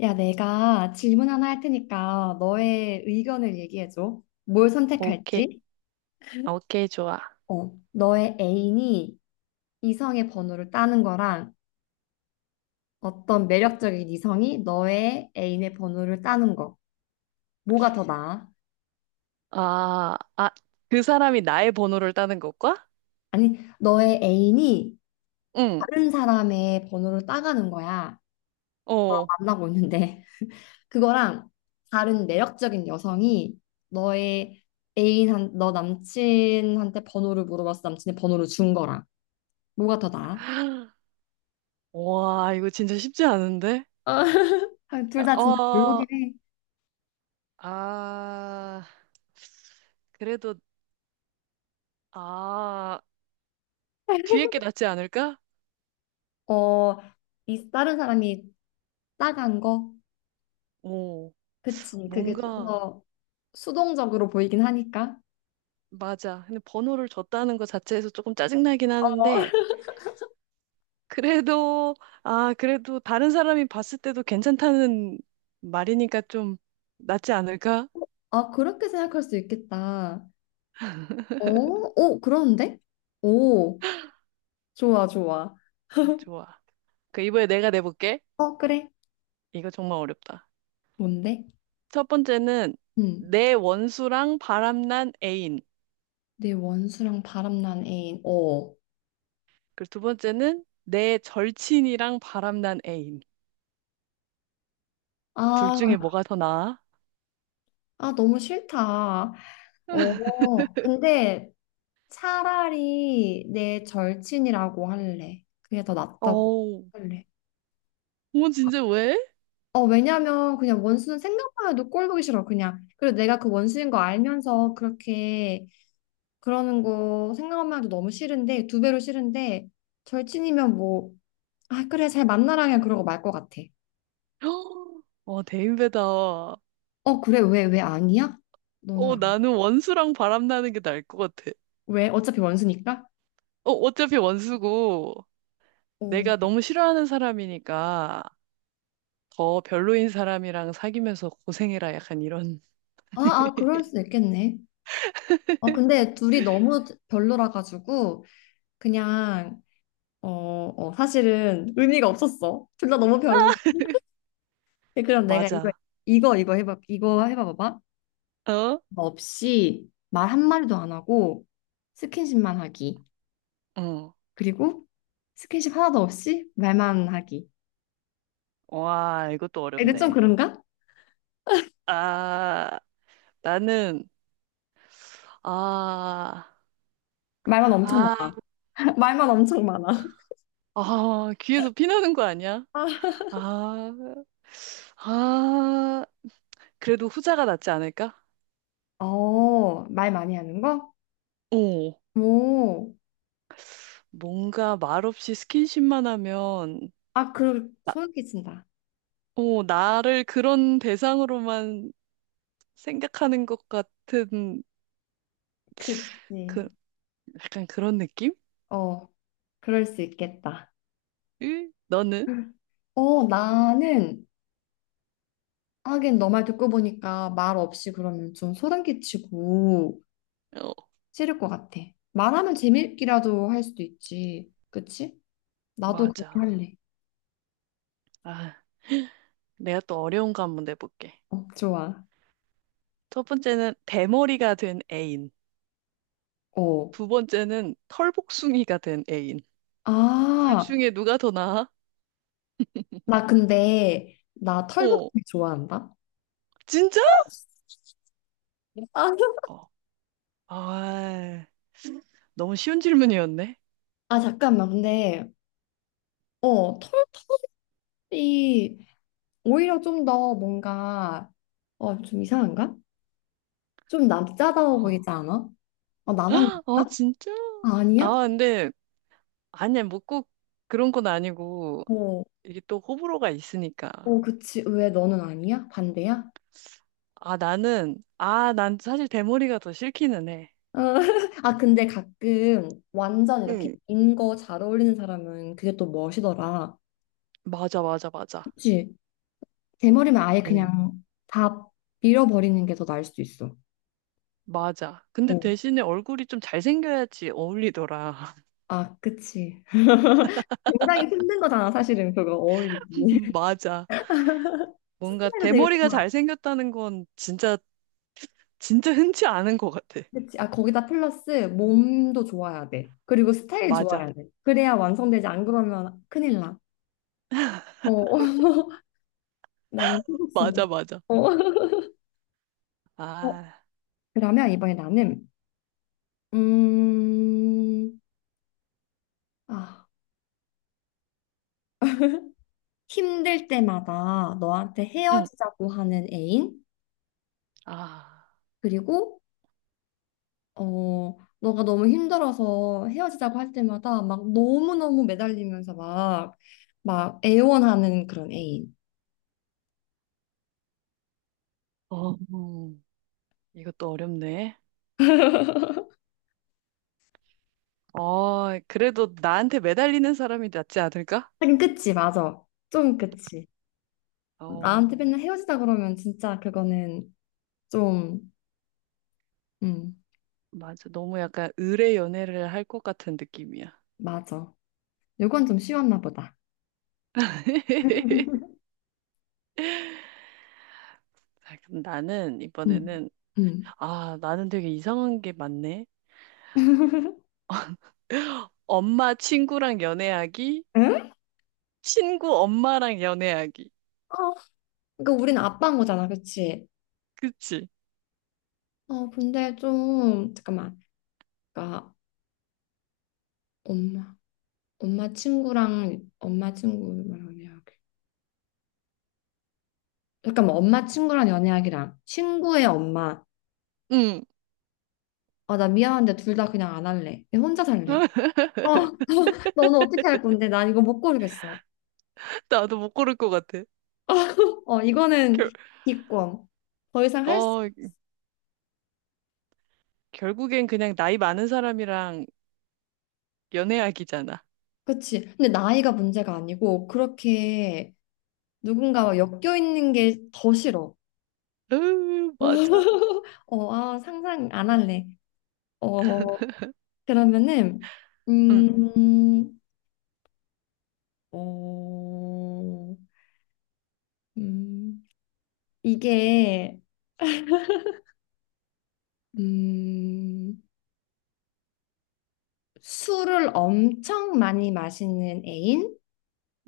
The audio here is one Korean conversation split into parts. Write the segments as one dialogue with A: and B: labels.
A: 야, 내가 질문 하나 할 테니까 너의 의견을 얘기해줘. 뭘
B: 오케이,
A: 선택할지?
B: 오케이, 좋아.
A: 어, 너의 애인이 이성의 번호를 따는 거랑 어떤 매력적인 이성이 너의 애인의 번호를 따는 거. 뭐가 더 나아?
B: 아, 아, 그 사람이 나의 번호를 따는 것과?
A: 아니, 너의 애인이
B: 응,
A: 다른 사람의 번호를 따가는 거야.
B: 어.
A: 만나고 있는데. 그거랑 다른 매력적인 여성이 너의 너 남친한테 번호를 물어봤어. 남친의 번호를 준 거랑. 뭐가 더 나아?
B: 와, 이거 진짜 쉽지 않은데?
A: 어, 둘 다 진짜
B: 어,
A: 별로긴 해.
B: 아, 그래도, 아, 뒤에 게 낫지 않을까?
A: 어, 이 다른 사람이 따간 거?
B: 오,
A: 그치. 그게 좀
B: 뭔가,
A: 더 수동적으로 보이긴 하니까.
B: 맞아. 근데 번호를 줬다는 것 자체에서 조금 짜증나긴
A: 어.
B: 하는데, 그래도, 그래도 다른 사람이 봤을 때도 괜찮다는 말이니까 좀 낫지 않을까?
A: 아, 그렇게 생각할 수 있겠다. 어? 오, 그런데? 오, 좋아, 좋아.
B: 좋아. 그 이번에 내가 내볼게.
A: 어, 그래.
B: 이거 정말 어렵다.
A: 뭔데?
B: 첫 번째는
A: 응.
B: 내 원수랑 바람난 애인.
A: 내 원수랑 바람난 애인. 어.
B: 그리고 두 번째는 내 절친이랑 바람난 애인. 둘
A: 아,
B: 중에 뭐가 더 나아?
A: 아, 너무 싫다. 어, 근데 차라리 내 절친이라고 할래. 그게 더 낫다고
B: 어우,
A: 할래.
B: 어머 진짜 왜?
A: 어, 왜냐면 그냥 원수는 생각만 해도 꼴 보기 싫어, 그냥. 그리고 내가 그 원수인 거 알면서 그렇게 그러는 거 생각만 해도 너무 싫은데, 두 배로 싫은데, 절친이면 뭐, 아, 그래, 잘 만나라 그냥 그러고 말 것 같아.
B: 어, 대인배다. 어,
A: 어, 그래, 왜 아니야? 너는 안-
B: 나는 원수랑 바람나는 게 나을 것 같아.
A: 왜? 어차피 원수니까?
B: 어, 어차피 원수고
A: 어.
B: 내가 너무 싫어하는 사람이니까 더 별로인 사람이랑 사귀면서 고생해라 약간 이런.
A: 아, 아, 그럴 수 있겠네. 어, 근데 둘이 너무 별로라 가지고, 그냥 어, 어, 사실은 의미가 없었어. 둘 다 너무 별로. 근데 그럼 내가
B: 맞아.
A: 이거 해봐, 이거 해봐봐봐.
B: 어?
A: 뭐 없이 말 한마디도 안 하고 스킨십만 하기.
B: 응.
A: 그리고 스킨십 하나도 없이 말만 하기.
B: 와, 이것도
A: 근데 좀
B: 어렵네.
A: 그런가?
B: 아, 나는, 아,
A: 말만 엄청
B: 아,
A: 많아. 말만 엄청 많아.
B: 귀에서 피 나는 거 아니야?
A: 아,
B: 아, 아, 그래도 후자가 낫지 않을까?
A: 어, 말 많이 하는 거?
B: 오,
A: 오,
B: 뭔가 말없이 스킨십만 하면,
A: 아, 그, 소름 끼친다.
B: 오, 나를 그런 대상으로만 생각하는 것 같은,
A: 그치.
B: 그, 약간 그런 느낌?
A: 어, 그럴 수 있겠다.
B: 으, 너는?
A: 어, 나는 하긴 너 말 듣고 보니까 말 없이 그러면 좀 소름 끼치고
B: 어,
A: 싫을 것 같아. 말하면 재밌기라도 할 수도 있지. 그치? 나도 그렇게
B: 맞아.
A: 할래.
B: 아, 내가 또 어려운 거 한번 내볼게.
A: 어, 좋아.
B: 첫 번째는 대머리가 된 애인.
A: 어.
B: 두 번째는 털복숭이가 된 애인. 둘
A: 아,
B: 중에 누가 더 나아?
A: 나 근데 나
B: 어,
A: 털복숭이 좋아한다.
B: 진짜?
A: 아,
B: 어, 아, 너무 쉬운 질문이었네.
A: 아, 잠깐만. 근데 어, 털털이 오히려 좀 더 뭔가 어, 좀 이상한가? 좀 남자다워
B: 어,
A: 보이지 않아? 어, 나만
B: 헉, 아,
A: 그런가?
B: 진짜?
A: 아, 아니야?
B: 아, 근데, 아니야, 뭐 꼭 그런 건 아니고,
A: 어.
B: 이게 또 호불호가 있으니까.
A: 어, 그치. 왜 너는 아니야? 반대야?
B: 나는, 아, 난 사실 대머리가 더 싫기는 해.
A: 어, 아, 근데 가끔 완전 이렇게
B: 응.
A: 긴 거 잘 어울리는 사람은 그게 또 멋이더라.
B: 맞아, 맞아, 맞아.
A: 그치? 대머리면 아예
B: 어,
A: 그냥 다 밀어버리는 게 더 나을 수도 있어.
B: 맞아. 근데
A: 어,
B: 대신에 얼굴이 좀 잘생겨야지 어울리더라.
A: 아, 그치. 굉장히 힘든 거잖아, 사실은 그거 어울리기.
B: 맞아. 뭔가
A: 스타일도 되게
B: 대머리가
A: 좋아.
B: 잘생겼다는 건 진짜, 진짜 흔치 않은 것 같아.
A: 그치? 아, 거기다 플러스 몸도 좋아야 돼. 그리고 스타일
B: 맞아.
A: 좋아야 돼. 그래야 완성되지. 안 그러면 큰일 나. 어, 나는 피복숭이.
B: 맞아, 맞아.
A: 어.
B: 아,
A: 그러면 이번에 나는, 음, 아, 힘들 때마다 너한테
B: 응.
A: 헤어지자고 하는 애인,
B: 아,
A: 그리고, 어, 너가 너무 힘들어서 헤어지자고 할 때마다 막 너무너무 매달리면서 막 애원하는 그런 애인.
B: 어, 이것도 어렵네. 어, 그래도 나한테 매달리는 사람이 낫지 않을까?
A: 하긴, 그치, 맞아. 좀 그치. 나한테
B: 어,
A: 맨날 헤어지자 그러면 진짜 그거는 좀, 음,
B: 맞아. 너무 약간 의뢰 연애를 할 것 같은 느낌이야.
A: 맞아. 요건 좀 쉬웠나 보다.
B: 자, 그럼 나는
A: 음,
B: 이번에는,
A: 음.
B: 아, 나는 되게 이상한 게 많네. 엄마 친구랑 연애하기,
A: 응?
B: 친구 엄마랑 연애하기.
A: 어, 그러니까 우리는 아빠인 거잖아, 그치?
B: 그치?
A: 어, 근데 좀 잠깐만. 그러니까 엄마, 엄마 친구랑 연애하기. 잠깐만, 엄마 친구랑 연애하기랑 친구의 엄마.
B: 응.
A: 아, 나 미안한데 둘 다 그냥 안 할래. 그냥 혼자 살래. 어, 너는 어떻게 할 건데? 난 이거 못 고르겠어.
B: 나도 못 고를 것 같아.
A: 어, 이거는
B: 결,
A: 기권. 더 이상 할 수,
B: 어, 결국엔 그냥 나이 많은 사람이랑 연애하기잖아.
A: 그치. 근데 나이가 문제가 아니고, 그렇게 누군가와 엮여 있는 게 더 싫어.
B: 으, 맞아.
A: 어, 아, 상상 안 할래. 어, 그러면은,
B: 응,
A: 음, 어, 음, 이게, 음, 술을 엄청 많이 마시는 애인?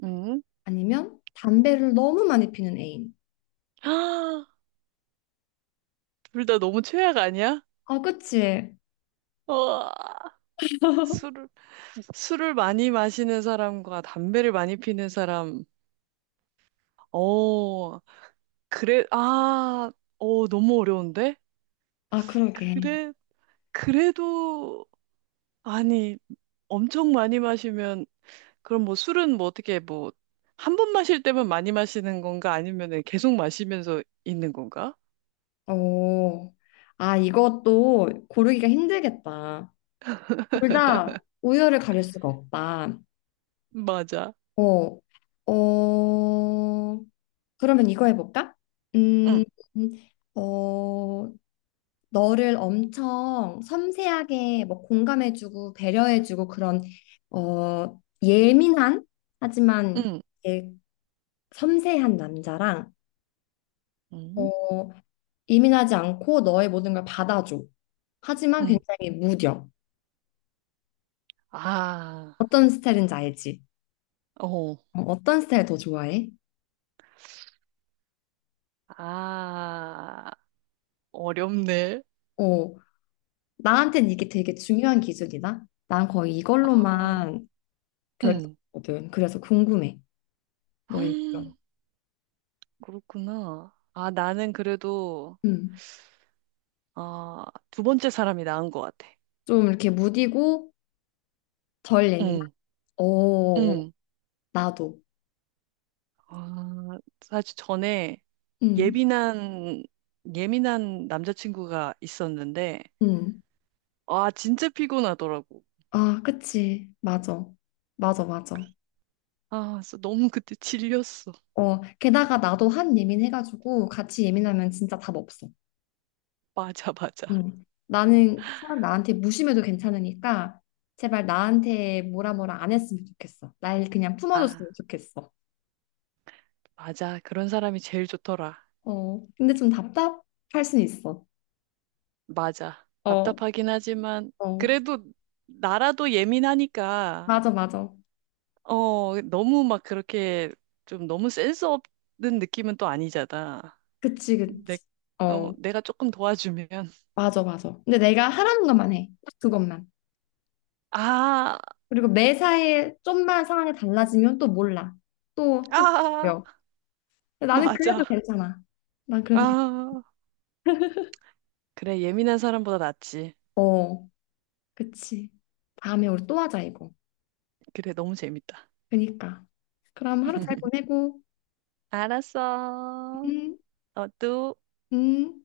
B: 응.
A: 아니면 담배를 너무 많이 피는 애인?
B: 둘 다 너무 최악 아니야?
A: 아, 그치?
B: 와, 술을, 술을 많이 마시는 사람과 담배를 많이 피는 사람. 어, 그래, 아, 어, 너무 어려운데?
A: 아, 그러게.
B: 그래, 그래도, 아니, 엄청 많이 마시면 그럼 뭐 술은 뭐 어떻게 뭐 한 번 마실 때만 많이 마시는 건가? 아니면은 계속 마시면서 있는 건가?
A: 오, 아, 이것도 고르기가 힘들겠다. 둘 다 우열을 가릴 수가 없다.
B: 맞아.
A: 어, 어, 그러면 이거 해볼까?
B: 응,
A: 음, 어, 너를 엄청 섬세하게 뭐 공감해주고 배려해주고 그런 어, 예민한 하지만
B: 응,
A: 이 섬세한 남자랑
B: 응,
A: 어, 예민하지 않고 너의 모든 걸 받아줘. 하지만
B: 응.
A: 굉장히 무뎌.
B: 아,
A: 어떤 스타일인지 알지?
B: 어,
A: 어, 어떤 스타일 더 좋아해?
B: 아, 어렵네.
A: 어, 나한테는 이게 되게 중요한 기준이다. 난 거의
B: 아,
A: 이걸로만
B: 응.
A: 결정하거든. 그래서 궁금해.
B: 헉,
A: 너의 의견.
B: 그렇구나. 아, 나는 그래도,
A: 음.
B: 아, 두 번째 사람이 나은 것 같아.
A: 좀 이렇게 무디고 덜 예민한?
B: 응,
A: 오,
B: 응.
A: 나도.
B: 아, 사실 전에
A: 음,
B: 예민한, 예민한 남자친구가 있었는데,
A: 음.
B: 아, 진짜 피곤하더라고.
A: 아, 그치. 맞아. 맞아, 맞아.
B: 아, 그래서 너무 그때 질렸어.
A: 어, 게다가 나도 한 예민해가지고 같이 예민하면 진짜 답 없어.
B: 맞아, 맞아.
A: 음. 나는 사람 나한테 무심해도 괜찮으니까 제발 나한테 뭐라 뭐라 안 했으면 좋겠어. 날 그냥
B: 아,
A: 품어줬으면 좋겠어.
B: 맞아. 그런 사람이 제일 좋더라.
A: 어, 근데 좀 답답할 순 있어.
B: 맞아.
A: 어,
B: 답답하긴 하지만,
A: 어,
B: 그래도 나라도 예민하니까,
A: 맞아, 맞아.
B: 어, 너무 막 그렇게 좀 너무 센스 없는 느낌은 또 아니잖아.
A: 그치,
B: 내,
A: 그치.
B: 어,
A: 어,
B: 내가 조금 도와주면,
A: 맞아, 맞아. 근데 내가 하라는 것만 해. 딱 그것만.
B: 아,
A: 그리고 매사에 좀만 상황이 달라지면 또 몰라. 또, 또
B: 아,
A: 바뀌어. 근데 나는 그래도
B: 맞아.
A: 괜찮아. 난 그래도 괜찮아.
B: 아, 그래. 예민한 사람보다 낫지.
A: 어, 그치. 다음에 우리 또 하자, 이거.
B: 그래. 너무 재밌다.
A: 그니까. 그럼 하루 잘 보내고.
B: 알았어.
A: 음,
B: 어, 또.
A: 음.